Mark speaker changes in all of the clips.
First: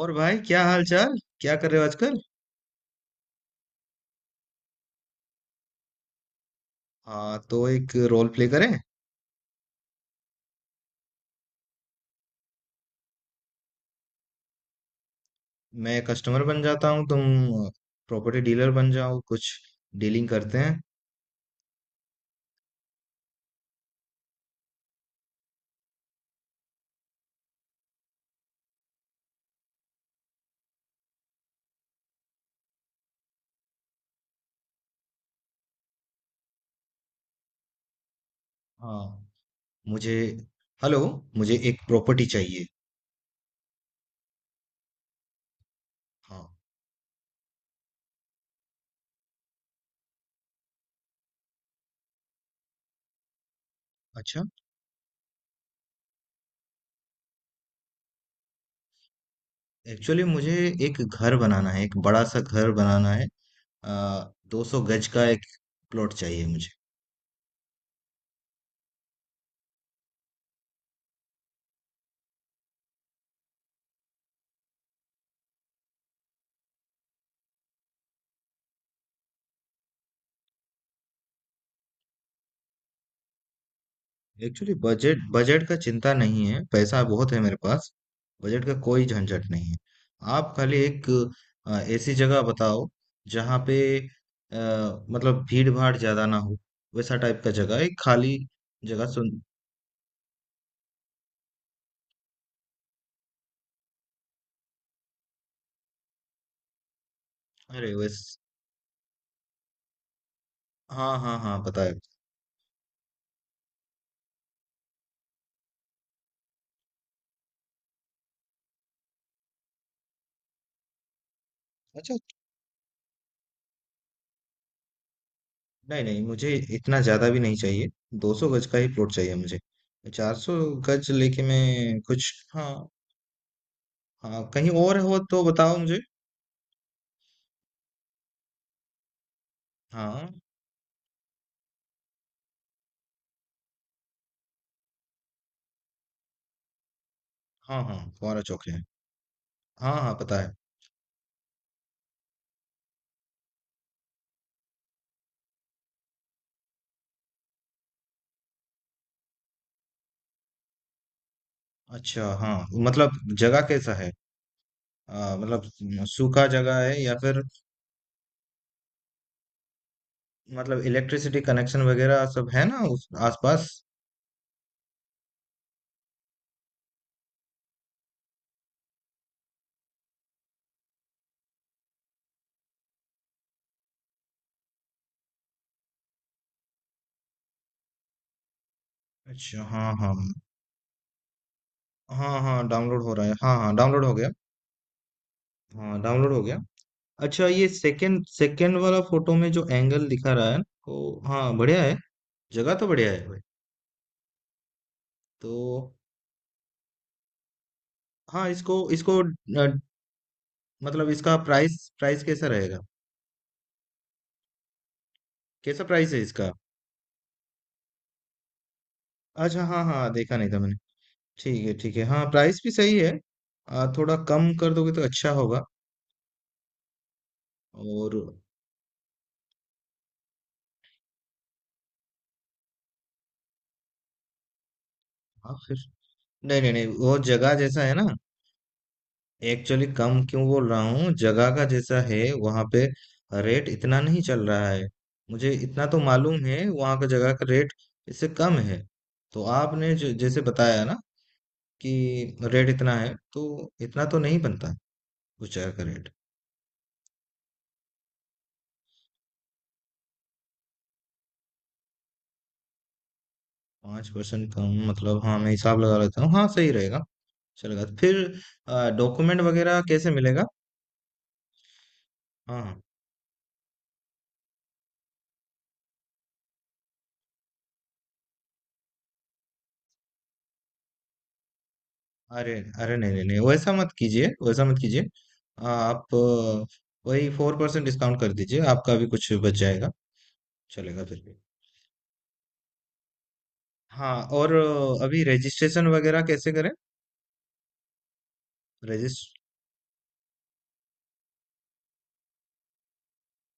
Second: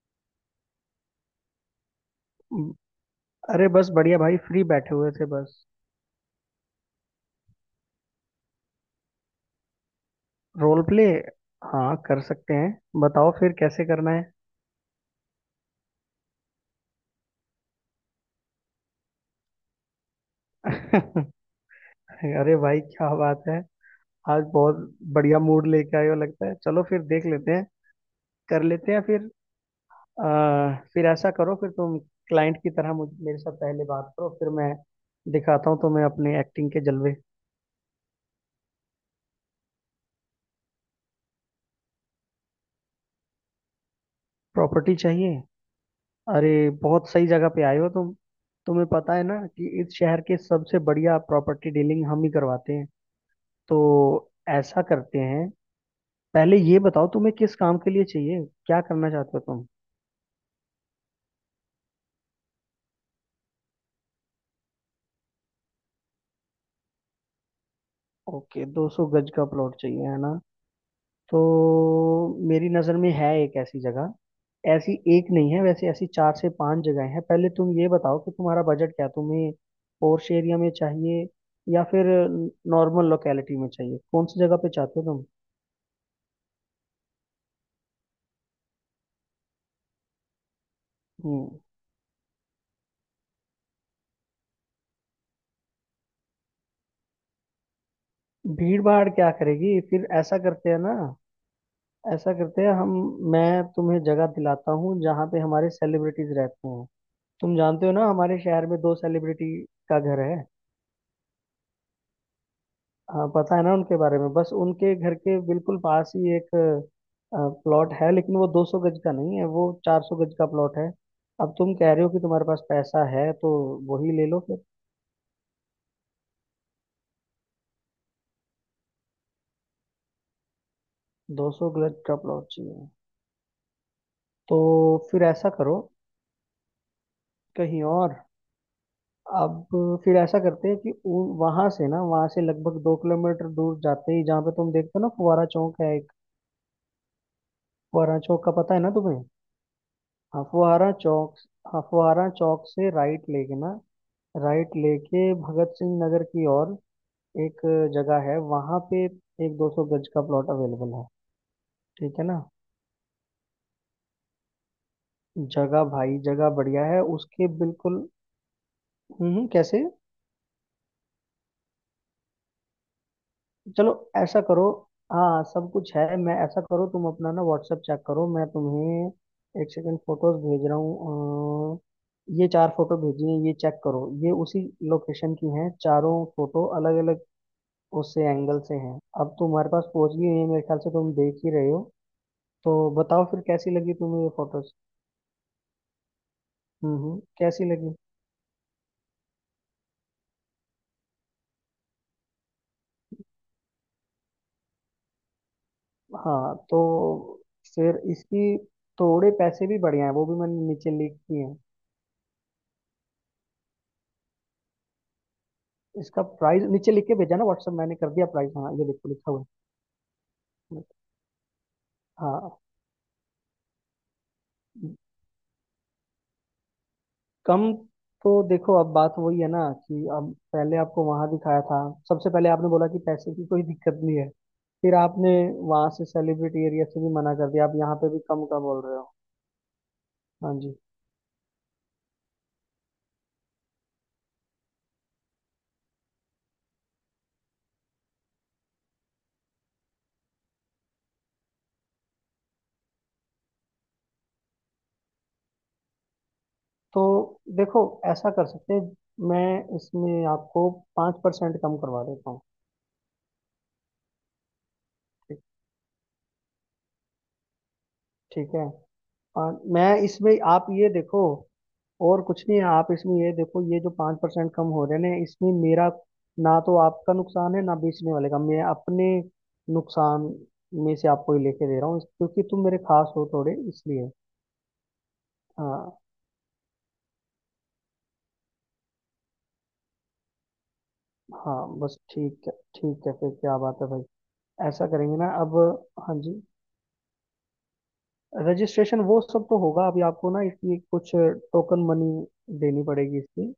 Speaker 1: और भाई, क्या हाल चाल? क्या कर रहे हो आजकल?
Speaker 2: हम्म, अरे बस बढ़िया भाई फ्री बैठे हुए थे बस।
Speaker 1: हाँ, तो एक रोल प्ले करें।
Speaker 2: Role play. हाँ, कर सकते हैं। बताओ फिर कैसे करना है।
Speaker 1: मैं कस्टमर बन जाता हूँ, तुम प्रॉपर्टी डीलर बन जाओ, कुछ डीलिंग करते हैं।
Speaker 2: अरे भाई क्या बात है। आज बहुत बढ़िया मूड लेके आए हो लगता है। चलो फिर देख लेते हैं। कर लेते हैं फिर। फिर ऐसा करो, फिर तुम क्लाइंट की तरह मुझ मेरे साथ पहले बात करो, फिर मैं दिखाता हूँ तुम्हें अपने एक्टिंग के जलवे।
Speaker 1: हाँ। मुझे हेलो, मुझे एक प्रॉपर्टी चाहिए।
Speaker 2: प्रॉपर्टी चाहिए?
Speaker 1: हाँ।
Speaker 2: अरे बहुत सही जगह पे आए हो तुम। तुम्हें पता है ना कि इस शहर के सबसे बढ़िया प्रॉपर्टी डीलिंग हम ही करवाते हैं। तो
Speaker 1: अच्छा।
Speaker 2: ऐसा करते हैं, पहले ये बताओ तुम्हें किस काम के लिए चाहिए, क्या करना चाहते हो तुम।
Speaker 1: एक्चुअली मुझे एक घर बनाना है, एक बड़ा सा घर बनाना है। आ, 200 गज का एक प्लॉट चाहिए मुझे।
Speaker 2: ओके, 200 गज का प्लॉट चाहिए, है ना। तो मेरी नज़र में है एक ऐसी जगह। ऐसी एक नहीं है वैसे, ऐसी चार से पांच जगह हैं। पहले तुम ये बताओ कि तुम्हारा बजट क्या है, तुम्हें पोर्श एरिया में चाहिए या फिर नॉर्मल लोकेलिटी में चाहिए, कौन सी जगह पे
Speaker 1: एक्चुअली
Speaker 2: चाहते हो
Speaker 1: बजट
Speaker 2: तुम।
Speaker 1: बजट का चिंता नहीं है, पैसा बहुत है मेरे पास। बजट का कोई झंझट नहीं है। आप खाली एक
Speaker 2: हम्म।
Speaker 1: ऐसी जगह बताओ, जहाँ पे, अ, मतलब भीड़ भाड़ ज्यादा ना हो, वैसा टाइप का जगह, एक खाली
Speaker 2: भीड़
Speaker 1: जगह।
Speaker 2: भाड़
Speaker 1: सुन,
Speaker 2: क्या करेगी? फिर ऐसा करते हैं ना, ऐसा करते हैं हम। मैं तुम्हें जगह दिलाता हूँ जहाँ पे हमारे सेलिब्रिटीज रहते हैं। तुम जानते हो
Speaker 1: अरे,
Speaker 2: ना
Speaker 1: वैस
Speaker 2: हमारे शहर में दो सेलिब्रिटी का घर है।
Speaker 1: हाँ, हाँ, हाँ, बताया।
Speaker 2: हाँ, पता है ना उनके बारे में। बस उनके घर के बिल्कुल पास ही एक प्लॉट है, लेकिन वो 200 गज का नहीं है, वो 400 गज का प्लॉट है। अब तुम कह रहे हो
Speaker 1: अच्छा।
Speaker 2: कि तुम्हारे पास पैसा है तो वही ले लो फिर।
Speaker 1: नहीं, नहीं, मुझे इतना ज्यादा भी नहीं चाहिए। 200 गज का ही प्लॉट चाहिए मुझे। 400 गज लेके
Speaker 2: 200 गज
Speaker 1: मैं
Speaker 2: का
Speaker 1: कुछ,
Speaker 2: प्लॉट
Speaker 1: हाँ।
Speaker 2: चाहिए।
Speaker 1: हाँ,
Speaker 2: तो
Speaker 1: कहीं और हो
Speaker 2: फिर
Speaker 1: तो
Speaker 2: ऐसा
Speaker 1: बताओ
Speaker 2: करो,
Speaker 1: मुझे।
Speaker 2: कहीं और। अब फिर
Speaker 1: हाँ,
Speaker 2: ऐसा करते हैं कि वहां से, ना वहां से लगभग 2 किलोमीटर दूर जाते ही, जहाँ पे तुम देखते हो ना फुहारा चौक है एक।
Speaker 1: हाँ, हाँ,
Speaker 2: फुहारा
Speaker 1: फुहारा
Speaker 2: चौक का
Speaker 1: चौक
Speaker 2: पता है
Speaker 1: है।
Speaker 2: ना तुम्हें।
Speaker 1: हाँ, हाँ, पता
Speaker 2: हाँ,
Speaker 1: है।
Speaker 2: फुहारा चौक। हाँ, फुहारा चौक से राइट लेके ना, राइट लेके भगत सिंह नगर की ओर एक जगह है वहां पे। एक 200 गज का प्लॉट अवेलेबल है। ठीक है
Speaker 1: अच्छा,
Speaker 2: ना।
Speaker 1: हाँ, मतलब जगह कैसा है? मतलब
Speaker 2: जगह? भाई
Speaker 1: सूखा
Speaker 2: जगह
Speaker 1: जगह
Speaker 2: बढ़िया है
Speaker 1: है, या फिर,
Speaker 2: उसके बिल्कुल। कैसे।
Speaker 1: मतलब इलेक्ट्रिसिटी कनेक्शन वगैरह सब है ना उस आसपास?
Speaker 2: चलो ऐसा करो। हाँ सब कुछ है। मैं, ऐसा करो तुम अपना ना व्हाट्सएप चेक करो, मैं तुम्हें 1 सेकंड फोटोज भेज रहा हूँ। ये चार फोटो भेजी हैं। ये चेक करो, ये उसी लोकेशन की हैं। चारों फोटो अलग अलग उससे एंगल से हैं। अब
Speaker 1: अच्छा,
Speaker 2: तुम्हारे पास
Speaker 1: हाँ,
Speaker 2: पहुंच
Speaker 1: हाँ।
Speaker 2: गई है, मेरे ख्याल से तुम देख ही रहे हो।
Speaker 1: हाँ, हाँ,
Speaker 2: तो
Speaker 1: डाउनलोड हो
Speaker 2: बताओ
Speaker 1: रहा है।
Speaker 2: फिर
Speaker 1: हाँ, हाँ,
Speaker 2: कैसी लगी
Speaker 1: डाउनलोड हो
Speaker 2: तुम्हें
Speaker 1: गया।
Speaker 2: ये फोटोज।
Speaker 1: हाँ, डाउनलोड हो गया। अच्छा,
Speaker 2: कैसी
Speaker 1: ये
Speaker 2: लगी।
Speaker 1: सेकंड सेकंड वाला फोटो में जो एंगल दिखा रहा है, तो हाँ, बढ़िया है। जगह तो बढ़िया है भाई। तो
Speaker 2: हाँ तो फिर
Speaker 1: हाँ,
Speaker 2: इसकी
Speaker 1: इसको इसको
Speaker 2: थोड़े पैसे भी बढ़िया हैं, वो भी मैंने नीचे
Speaker 1: मतलब
Speaker 2: लिख
Speaker 1: इसका
Speaker 2: दिए हैं।
Speaker 1: प्राइस प्राइस कैसा रहेगा? कैसा प्राइस है
Speaker 2: इसका
Speaker 1: इसका?
Speaker 2: प्राइस नीचे लिख के भेजा ना व्हाट्सएप, मैंने कर दिया प्राइस। हाँ ये देखो, लिखा हुआ
Speaker 1: अच्छा, हाँ, हाँ, देखा नहीं था मैंने।
Speaker 2: है।
Speaker 1: ठीक है, ठीक है, हाँ,
Speaker 2: हाँ।
Speaker 1: प्राइस भी सही है। थोड़ा कम कर दोगे तो अच्छा होगा।
Speaker 2: कम?
Speaker 1: और,
Speaker 2: तो देखो, अब बात वही है ना, कि अब पहले आपको वहां दिखाया था। सबसे पहले आपने बोला कि पैसे की कोई दिक्कत नहीं है। फिर आपने
Speaker 1: हाँ, फिर।
Speaker 2: वहां से
Speaker 1: नहीं,
Speaker 2: सेलिब्रिटी
Speaker 1: नहीं,
Speaker 2: एरिया
Speaker 1: नहीं,
Speaker 2: से भी
Speaker 1: वो
Speaker 2: मना कर
Speaker 1: जगह
Speaker 2: दिया, आप
Speaker 1: जैसा है
Speaker 2: यहाँ
Speaker 1: ना।
Speaker 2: पे भी कम का बोल रहे हो।
Speaker 1: एक्चुअली कम क्यों
Speaker 2: हाँ
Speaker 1: बोल
Speaker 2: जी।
Speaker 1: रहा हूँ, जगह का जैसा है वहाँ पे रेट इतना नहीं चल रहा है। मुझे इतना तो मालूम है, वहाँ का जगह का रेट इससे कम है। तो आपने जो जैसे बताया ना कि रेट इतना है, तो इतना तो नहीं बनता उस जगह का रेट।
Speaker 2: तो देखो, ऐसा कर सकते हैं, मैं इसमें आपको 5% कम करवा देता हूँ।
Speaker 1: 5% कम, मतलब हाँ,
Speaker 2: ठीक
Speaker 1: मैं हिसाब लगा लेता हूँ, हाँ, सही रहेगा। चलेगा फिर।
Speaker 2: ठीक है।
Speaker 1: डॉक्यूमेंट
Speaker 2: और
Speaker 1: वगैरह
Speaker 2: मैं
Speaker 1: कैसे
Speaker 2: इसमें
Speaker 1: मिलेगा?
Speaker 2: आप ये देखो, और कुछ नहीं
Speaker 1: हाँ,
Speaker 2: है,
Speaker 1: हाँ,
Speaker 2: आप इसमें ये देखो, ये जो 5% कम हो रहे हैं इसमें मेरा ना तो आपका नुकसान है ना बेचने वाले का। मैं अपने नुकसान में से आपको ही लेके दे रहा हूँ, क्योंकि
Speaker 1: अरे,
Speaker 2: तुम मेरे
Speaker 1: अरे, नहीं,
Speaker 2: खास
Speaker 1: नहीं,
Speaker 2: हो
Speaker 1: नहीं,
Speaker 2: थोड़े,
Speaker 1: वैसा मत
Speaker 2: इसलिए।
Speaker 1: कीजिए, वैसा मत कीजिए।
Speaker 2: हाँ
Speaker 1: आप, वही 4% डिस्काउंट कर दीजिए, आपका भी कुछ बच जाएगा। चलेगा फिर भी।
Speaker 2: हाँ बस ठीक है, ठीक है। फिर क्या बात है भाई।
Speaker 1: हाँ, और
Speaker 2: ऐसा करेंगे
Speaker 1: अभी
Speaker 2: ना अब।
Speaker 1: रजिस्ट्रेशन
Speaker 2: हाँ
Speaker 1: वगैरह
Speaker 2: जी,
Speaker 1: कैसे करें?
Speaker 2: रजिस्ट्रेशन वो
Speaker 1: रजिस्ट
Speaker 2: सब तो होगा, अभी आपको ना इसकी कुछ टोकन मनी देनी पड़ेगी इसकी।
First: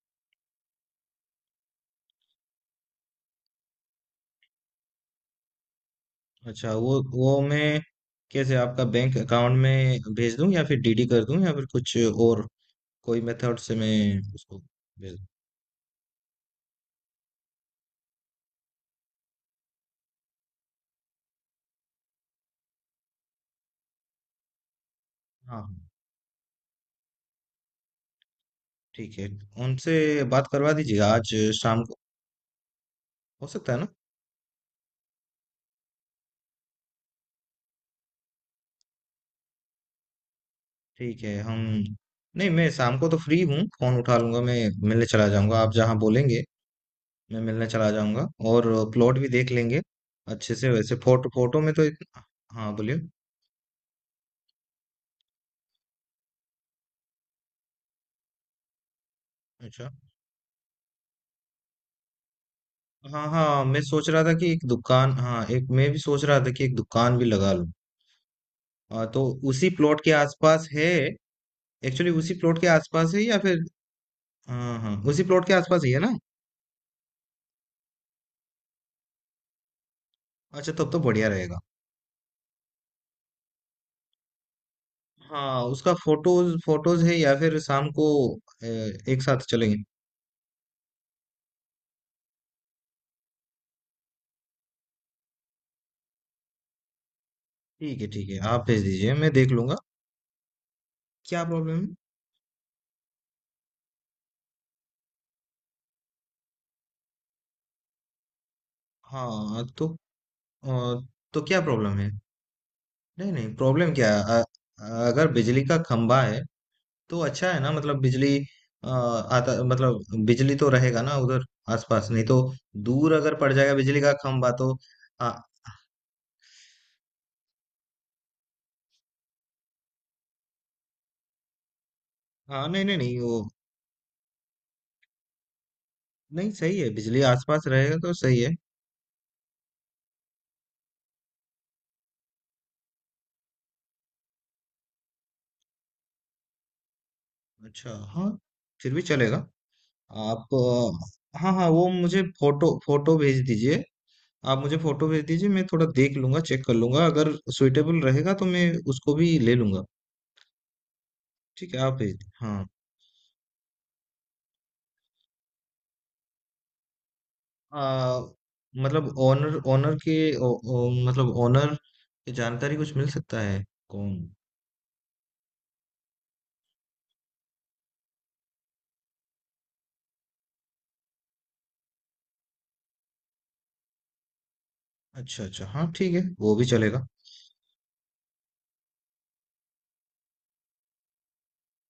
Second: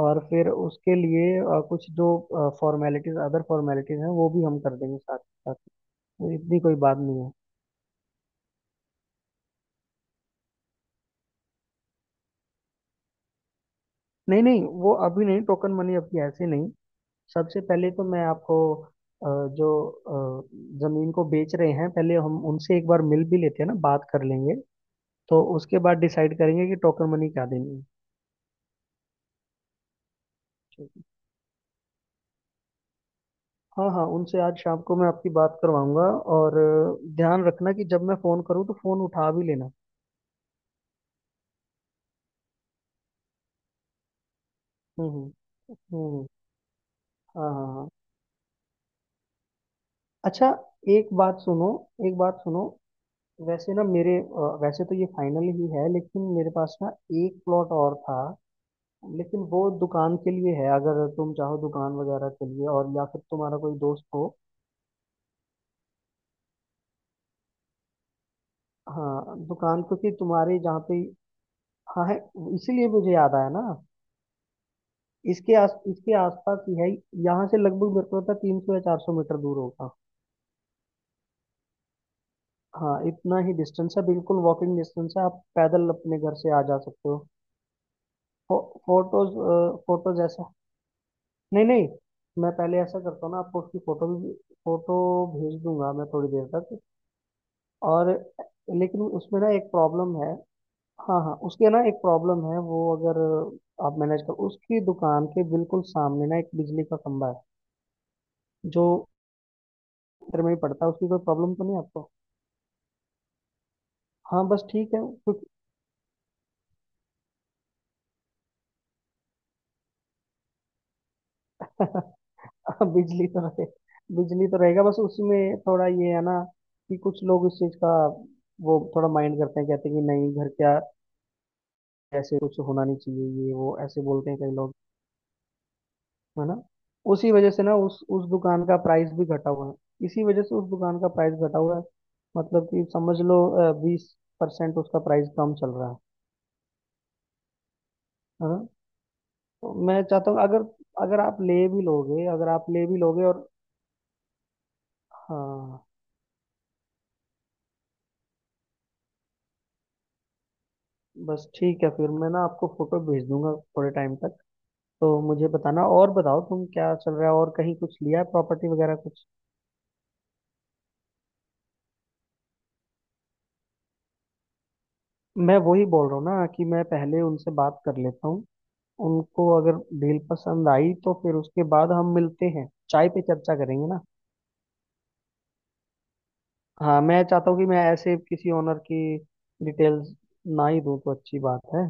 Speaker 2: और फिर उसके लिए कुछ जो फॉर्मेलिटीज अदर फॉर्मेलिटीज हैं वो भी हम कर देंगे साथ साथ। तो इतनी
Speaker 1: अच्छा,
Speaker 2: कोई बात
Speaker 1: वो
Speaker 2: नहीं है।
Speaker 1: वो मैं कैसे, आपका बैंक अकाउंट में भेज दूं, या फिर डीडी कर दूं, या फिर कुछ और कोई मेथड से मैं
Speaker 2: नहीं
Speaker 1: उसको
Speaker 2: नहीं, वो
Speaker 1: भेज
Speaker 2: अभी
Speaker 1: दूं?
Speaker 2: नहीं, टोकन मनी अभी ऐसे नहीं। सबसे पहले तो मैं आपको अ, जो अ, जमीन को बेच रहे हैं पहले हम उनसे एक बार मिल भी लेते हैं ना, बात कर लेंगे। तो
Speaker 1: हाँ,
Speaker 2: उसके
Speaker 1: हाँ,
Speaker 2: बाद डिसाइड करेंगे कि टोकन मनी क्या देनी
Speaker 1: ठीक है, उनसे बात करवा
Speaker 2: है।
Speaker 1: दीजिएगा। आज शाम को हो सकता है ना?
Speaker 2: हाँ हाँ, उनसे आज शाम को मैं आपकी बात करवाऊंगा। और ध्यान रखना कि जब मैं फोन करूँ तो फोन उठा भी लेना।
Speaker 1: ठीक है, हम, नहीं, मैं शाम को तो फ्री हूँ, फोन उठा लूंगा मैं। मिलने चला जाऊंगा, आप जहाँ
Speaker 2: हम्म।
Speaker 1: बोलेंगे। मैं
Speaker 2: हाँ हाँ
Speaker 1: मिलने
Speaker 2: हाँ।
Speaker 1: चला जाऊंगा और प्लॉट भी देख लेंगे
Speaker 2: अच्छा।
Speaker 1: अच्छे से। वैसे
Speaker 2: एक
Speaker 1: फोटो
Speaker 2: बात
Speaker 1: फोटो
Speaker 2: सुनो,
Speaker 1: में तो
Speaker 2: एक बात सुनो।
Speaker 1: हाँ, बोलिए।
Speaker 2: वैसे ना मेरे, वैसे तो ये फाइनल ही है, लेकिन मेरे पास ना एक प्लॉट और था। लेकिन वो
Speaker 1: अच्छा,
Speaker 2: दुकान के लिए है, अगर तुम चाहो दुकान वगैरह के लिए, और या फिर
Speaker 1: हाँ,
Speaker 2: तुम्हारा
Speaker 1: हाँ,
Speaker 2: कोई
Speaker 1: मैं
Speaker 2: दोस्त
Speaker 1: सोच रहा
Speaker 2: हो।
Speaker 1: था कि एक दुकान, हाँ, एक, मैं भी सोच रहा था कि एक दुकान भी लगा लूँ। तो
Speaker 2: हाँ
Speaker 1: उसी
Speaker 2: दुकान,
Speaker 1: प्लॉट के
Speaker 2: क्योंकि तुम्हारे
Speaker 1: आसपास
Speaker 2: जहाँ
Speaker 1: है?
Speaker 2: पे। हाँ
Speaker 1: एक्चुअली
Speaker 2: है,
Speaker 1: उसी प्लॉट के
Speaker 2: इसीलिए मुझे
Speaker 1: आसपास है,
Speaker 2: याद
Speaker 1: या
Speaker 2: आया
Speaker 1: फिर?
Speaker 2: ना।
Speaker 1: हाँ, हाँ, उसी प्लॉट के आसपास ही है
Speaker 2: इसके
Speaker 1: ना।
Speaker 2: आसपास ही है। यहाँ से लगभग मेरे को लगता है 300 या 400 मीटर दूर होगा।
Speaker 1: अच्छा, तब तो बढ़िया रहेगा।
Speaker 2: हाँ इतना ही डिस्टेंस है, बिल्कुल वॉकिंग डिस्टेंस है, आप
Speaker 1: हाँ,
Speaker 2: पैदल
Speaker 1: उसका
Speaker 2: अपने घर
Speaker 1: फोटोज
Speaker 2: से आ जा
Speaker 1: फोटोज
Speaker 2: सकते
Speaker 1: है,
Speaker 2: हो।
Speaker 1: या फिर शाम को
Speaker 2: फो,
Speaker 1: ए, एक साथ चलेंगे?
Speaker 2: फोटोज, ऐसा नहीं नहीं। मैं पहले ऐसा करता हूँ ना, आपको उसकी फोटो भी, फोटो भेज दूंगा मैं थोड़ी देर तक।
Speaker 1: ठीक है,
Speaker 2: और
Speaker 1: ठीक है, आप भेज
Speaker 2: लेकिन
Speaker 1: दीजिए, मैं
Speaker 2: उसमें
Speaker 1: देख
Speaker 2: ना एक
Speaker 1: लूंगा।
Speaker 2: प्रॉब्लम है। हाँ हाँ,
Speaker 1: क्या
Speaker 2: उसके
Speaker 1: प्रॉब्लम
Speaker 2: ना
Speaker 1: है?
Speaker 2: एक प्रॉब्लम है। वो अगर आप मैनेज कर, उसकी दुकान के बिल्कुल सामने ना एक बिजली का खंभा है जो
Speaker 1: हाँ, तो?
Speaker 2: मीटर में ही
Speaker 1: अ,
Speaker 2: पड़ता है, उसकी कोई
Speaker 1: तो
Speaker 2: प्रॉब्लम
Speaker 1: क्या
Speaker 2: तो नहीं है
Speaker 1: प्रॉब्लम
Speaker 2: आपको।
Speaker 1: है? नहीं, नहीं, प्रॉब्लम क्या है,
Speaker 2: हाँ बस ठीक है,
Speaker 1: अगर
Speaker 2: क्योंकि
Speaker 1: बिजली का खंभा है तो अच्छा है ना, मतलब बिजली, आता, मतलब बिजली तो रहेगा ना उधर आसपास, नहीं तो दूर
Speaker 2: बिजली
Speaker 1: अगर
Speaker 2: तो
Speaker 1: पड़
Speaker 2: रहे
Speaker 1: जाएगा बिजली का
Speaker 2: बिजली
Speaker 1: खंभा,
Speaker 2: तो
Speaker 1: तो।
Speaker 2: रहेगा, बस
Speaker 1: हाँ,
Speaker 2: उसमें थोड़ा ये है ना, कि कुछ लोग इस चीज़ का वो थोड़ा माइंड करते हैं। कहते हैं कि नहीं, घर क्या ऐसे कुछ
Speaker 1: हाँ, नहीं,
Speaker 2: होना
Speaker 1: नहीं,
Speaker 2: नहीं
Speaker 1: नहीं, वो,
Speaker 2: चाहिए, ये वो ऐसे बोलते हैं कई लोग। है
Speaker 1: नहीं,
Speaker 2: ना,
Speaker 1: सही है, बिजली
Speaker 2: उसी वजह से
Speaker 1: आसपास
Speaker 2: ना
Speaker 1: रहेगा तो
Speaker 2: उस
Speaker 1: सही है।
Speaker 2: दुकान का प्राइस भी घटा हुआ है। इसी वजह से उस दुकान का प्राइस घटा हुआ है। मतलब कि समझ लो, 20% उसका प्राइस कम चल रहा है।
Speaker 1: अच्छा, हाँ,
Speaker 2: है ना।
Speaker 1: फिर भी चलेगा।
Speaker 2: तो मैं चाहता हूँ,
Speaker 1: आप,
Speaker 2: अगर, अगर आप
Speaker 1: हाँ,
Speaker 2: ले
Speaker 1: हाँ,
Speaker 2: भी
Speaker 1: वो मुझे
Speaker 2: लोगे अगर आप
Speaker 1: फोटो
Speaker 2: ले भी
Speaker 1: फोटो
Speaker 2: लोगे
Speaker 1: भेज
Speaker 2: और।
Speaker 1: दीजिए। आप मुझे फोटो भेज दीजिए, मैं
Speaker 2: हाँ
Speaker 1: थोड़ा देख लूंगा, चेक कर लूंगा, अगर सुइटेबल रहेगा तो मैं उसको भी ले लूंगा।
Speaker 2: बस
Speaker 1: ठीक है,
Speaker 2: ठीक है,
Speaker 1: आप
Speaker 2: फिर
Speaker 1: भेज
Speaker 2: मैं
Speaker 1: दीजिए,
Speaker 2: ना
Speaker 1: हाँ।
Speaker 2: आपको फोटो भेज दूंगा थोड़े टाइम तक। तो मुझे बताना। और बताओ तुम, क्या चल रहा है, और कहीं कुछ लिया
Speaker 1: आ,
Speaker 2: है प्रॉपर्टी वगैरह
Speaker 1: मतलब
Speaker 2: कुछ।
Speaker 1: ओनर ओनर के ओ, ओ, मतलब ओनर की जानकारी कुछ मिल सकता है? कौन?
Speaker 2: मैं वही बोल रहा हूँ ना कि मैं पहले उनसे बात कर लेता हूँ। उनको अगर डील पसंद आई तो फिर उसके बाद हम मिलते हैं, चाय पे चर्चा करेंगे ना।
Speaker 1: अच्छा, अच्छा, हाँ, ठीक है, वो भी
Speaker 2: हाँ
Speaker 1: चलेगा।
Speaker 2: मैं चाहता हूँ कि मैं ऐसे किसी ओनर की डिटेल्स ना ही दूँ तो अच्छी बात है।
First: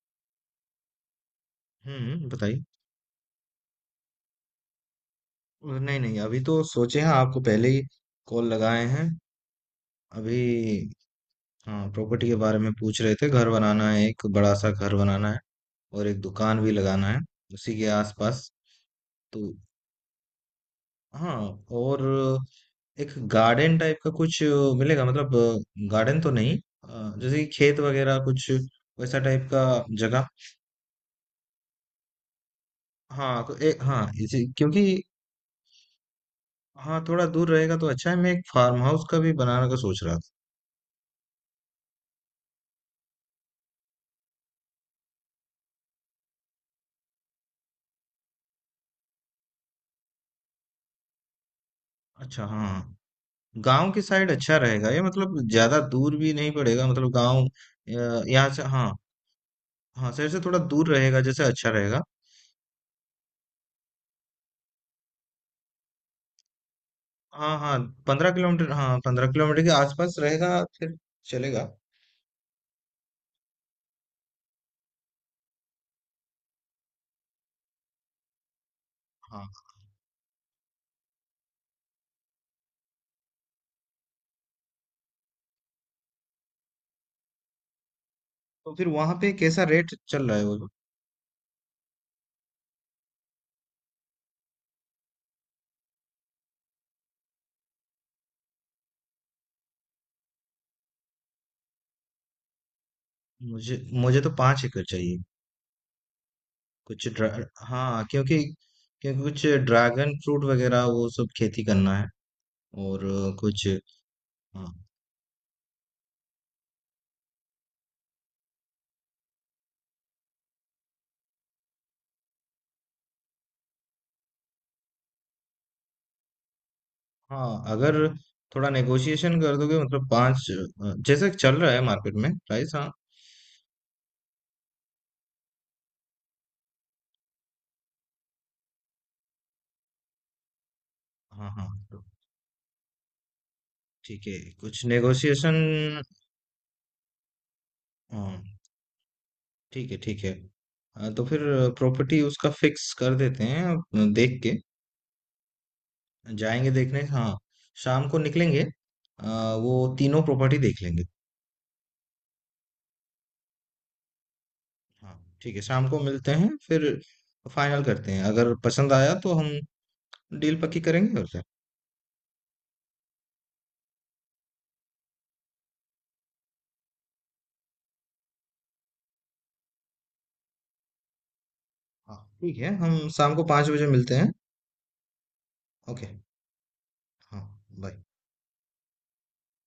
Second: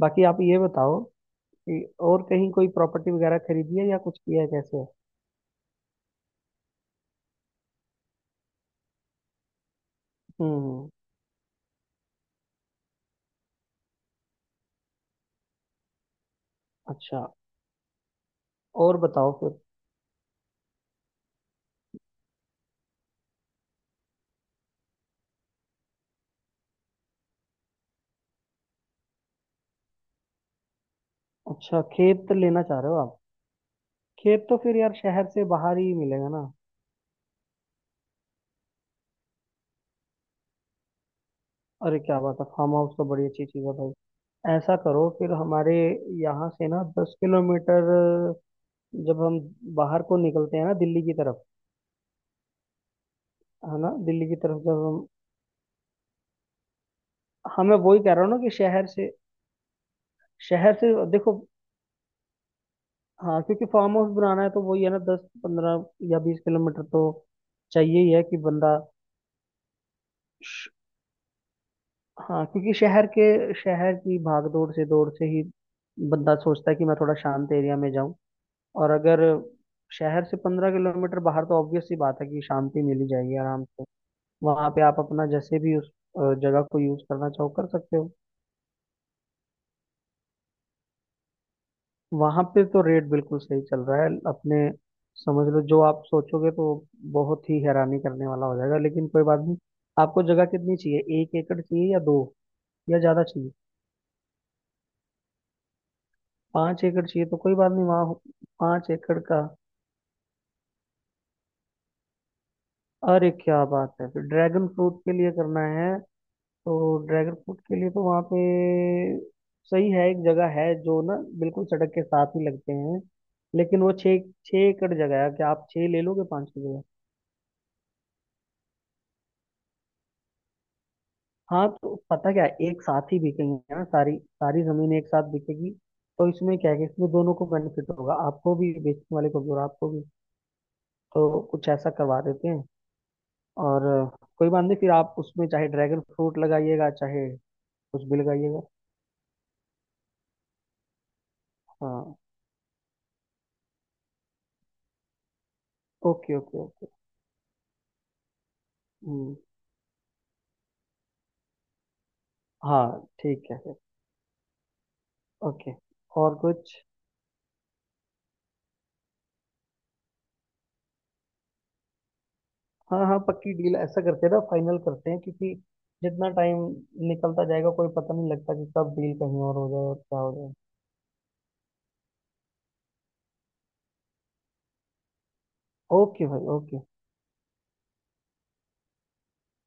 Speaker 2: बाकी आप ये बताओ कि और
Speaker 1: हम्म,
Speaker 2: कहीं
Speaker 1: बताइए।
Speaker 2: कोई प्रॉपर्टी वगैरह खरीदी है या कुछ किया है, कैसे है।
Speaker 1: नहीं, नहीं, अभी तो सोचे हैं, आपको पहले ही कॉल लगाए हैं अभी।
Speaker 2: हम्म।
Speaker 1: हाँ, प्रॉपर्टी के बारे में पूछ रहे थे, घर बनाना है, एक बड़ा सा घर बनाना है, और एक दुकान भी लगाना है
Speaker 2: अच्छा,
Speaker 1: उसी के आसपास।
Speaker 2: और बताओ
Speaker 1: तो
Speaker 2: फिर।
Speaker 1: हाँ, और एक गार्डन टाइप का कुछ मिलेगा? मतलब गार्डन तो नहीं, जैसे कि खेत वगैरह कुछ, वैसा टाइप का जगह।
Speaker 2: अच्छा, खेत लेना चाह रहे हो आप।
Speaker 1: हाँ, तो एक, हाँ, इसी,
Speaker 2: खेत तो फिर
Speaker 1: क्योंकि,
Speaker 2: यार शहर से बाहर ही मिलेगा ना।
Speaker 1: हाँ, थोड़ा दूर रहेगा तो अच्छा है, मैं एक फार्म हाउस का भी बनाने का सोच रहा था।
Speaker 2: अरे क्या बात है, फार्म हाउस तो बड़ी अच्छी चीज़ है भाई। ऐसा करो फिर हमारे यहाँ से ना 10 किलोमीटर, जब हम बाहर को निकलते हैं ना दिल्ली की तरफ।
Speaker 1: अच्छा, हाँ,
Speaker 2: है
Speaker 1: गांव
Speaker 2: ना,
Speaker 1: की
Speaker 2: दिल्ली
Speaker 1: साइड
Speaker 2: की
Speaker 1: अच्छा
Speaker 2: तरफ जब
Speaker 1: रहेगा ये,
Speaker 2: हम,
Speaker 1: मतलब ज्यादा दूर भी नहीं पड़ेगा, मतलब गांव,
Speaker 2: हाँ मैं वही कह रहा हूँ ना,
Speaker 1: यहाँ
Speaker 2: कि
Speaker 1: से,
Speaker 2: शहर
Speaker 1: हाँ।
Speaker 2: से
Speaker 1: हाँ, शहर से थोड़ा
Speaker 2: शहर
Speaker 1: दूर
Speaker 2: से
Speaker 1: रहेगा
Speaker 2: देखो।
Speaker 1: जैसे, अच्छा रहेगा।
Speaker 2: हाँ क्योंकि फार्म हाउस बनाना है तो वही है ना, 10, 15 या 20 किलोमीटर तो
Speaker 1: हाँ, हाँ,
Speaker 2: चाहिए ही है
Speaker 1: पंद्रह
Speaker 2: कि
Speaker 1: किलोमीटर
Speaker 2: बंदा।
Speaker 1: हाँ, 15 किलोमीटर के आसपास रहेगा फिर, चलेगा।
Speaker 2: हाँ क्योंकि शहर की भागदौड़ से दौड़ से ही बंदा सोचता है कि मैं थोड़ा शांत एरिया में जाऊं। और अगर
Speaker 1: हाँ,
Speaker 2: शहर से 15 किलोमीटर बाहर, तो ऑब्वियस सी बात है कि शांति मिल ही जाएगी आराम से। वहां पे आप अपना जैसे भी उस जगह को यूज करना चाहो कर सकते हो।
Speaker 1: तो फिर वहां पे कैसा रेट चल रहा है वो?
Speaker 2: वहां पे तो रेट बिल्कुल सही चल रहा है अपने। समझ लो, जो आप सोचोगे तो बहुत ही हैरानी करने वाला हो जाएगा, लेकिन कोई बात नहीं। आपको जगह कितनी चाहिए, 1 एकड़ चाहिए या दो, या ज्यादा चाहिए।
Speaker 1: मुझे मुझे तो 5 एकड़ चाहिए।
Speaker 2: 5 एकड़
Speaker 1: कुछ
Speaker 2: चाहिए
Speaker 1: ड्रा
Speaker 2: तो कोई बात नहीं,
Speaker 1: हाँ,
Speaker 2: वहाँ
Speaker 1: क्योंकि
Speaker 2: 5 एकड़
Speaker 1: क्योंकि
Speaker 2: का।
Speaker 1: कुछ ड्रैगन फ्रूट वगैरह वो सब खेती करना है, और
Speaker 2: अरे क्या
Speaker 1: कुछ।
Speaker 2: बात है, फिर ड्रैगन
Speaker 1: हाँ,
Speaker 2: फ्रूट के लिए करना है तो ड्रैगन फ्रूट के लिए तो वहाँ पे सही है। एक जगह है जो ना बिल्कुल सड़क के साथ ही लगते हैं, लेकिन वो छः 6 एकड़ जगह है, क्या आप छः ले लोगे 5 की जगह।
Speaker 1: हाँ, अगर थोड़ा नेगोशिएशन कर दोगे, मतलब पांच, जैसे चल
Speaker 2: हाँ
Speaker 1: रहा है
Speaker 2: तो
Speaker 1: मार्केट में
Speaker 2: पता क्या है,
Speaker 1: प्राइस,
Speaker 2: एक
Speaker 1: हाँ।
Speaker 2: साथ ही बिकेंगे ना, सारी सारी जमीन एक साथ बिकेगी। तो इसमें क्या है कि इसमें दोनों को बेनिफिट होगा, आपको भी, बेचने वाले को भी, और आपको भी। तो
Speaker 1: हाँ, हाँ,
Speaker 2: कुछ ऐसा
Speaker 1: तो
Speaker 2: करवा देते हैं। और
Speaker 1: ठीक है,
Speaker 2: कोई बात नहीं,
Speaker 1: कुछ
Speaker 2: फिर आप उसमें
Speaker 1: नेगोशिएशन।
Speaker 2: चाहे ड्रैगन फ्रूट लगाइएगा चाहे कुछ भी
Speaker 1: हाँ,
Speaker 2: लगाइएगा।
Speaker 1: ठीक है, ठीक है, तो फिर
Speaker 2: हाँ।
Speaker 1: प्रॉपर्टी उसका फिक्स कर देते हैं, देख के
Speaker 2: ओके ओके
Speaker 1: जाएंगे
Speaker 2: ओके।
Speaker 1: देखने, हाँ, शाम को निकलेंगे।
Speaker 2: हम्म।
Speaker 1: वो तीनों प्रॉपर्टी देख लेंगे।
Speaker 2: हाँ ठीक है फिर।
Speaker 1: हाँ, ठीक है,
Speaker 2: ओके,
Speaker 1: शाम को मिलते
Speaker 2: और
Speaker 1: हैं
Speaker 2: कुछ।
Speaker 1: फिर। फाइनल करते हैं, अगर पसंद आया तो हम डील पक्की करेंगे, और क्या।
Speaker 2: हाँ हाँ पक्की डील, ऐसा करते हैं ना, फाइनल करते हैं। क्योंकि जितना टाइम निकलता जाएगा कोई पता नहीं लगता कि कब डील कहीं और हो जाए और क्या हो जाए।
Speaker 1: हाँ, ठीक है, हम शाम को 5 बजे मिलते हैं। ओके,
Speaker 2: ओके भाई ओके।
Speaker 1: हाँ, बाय।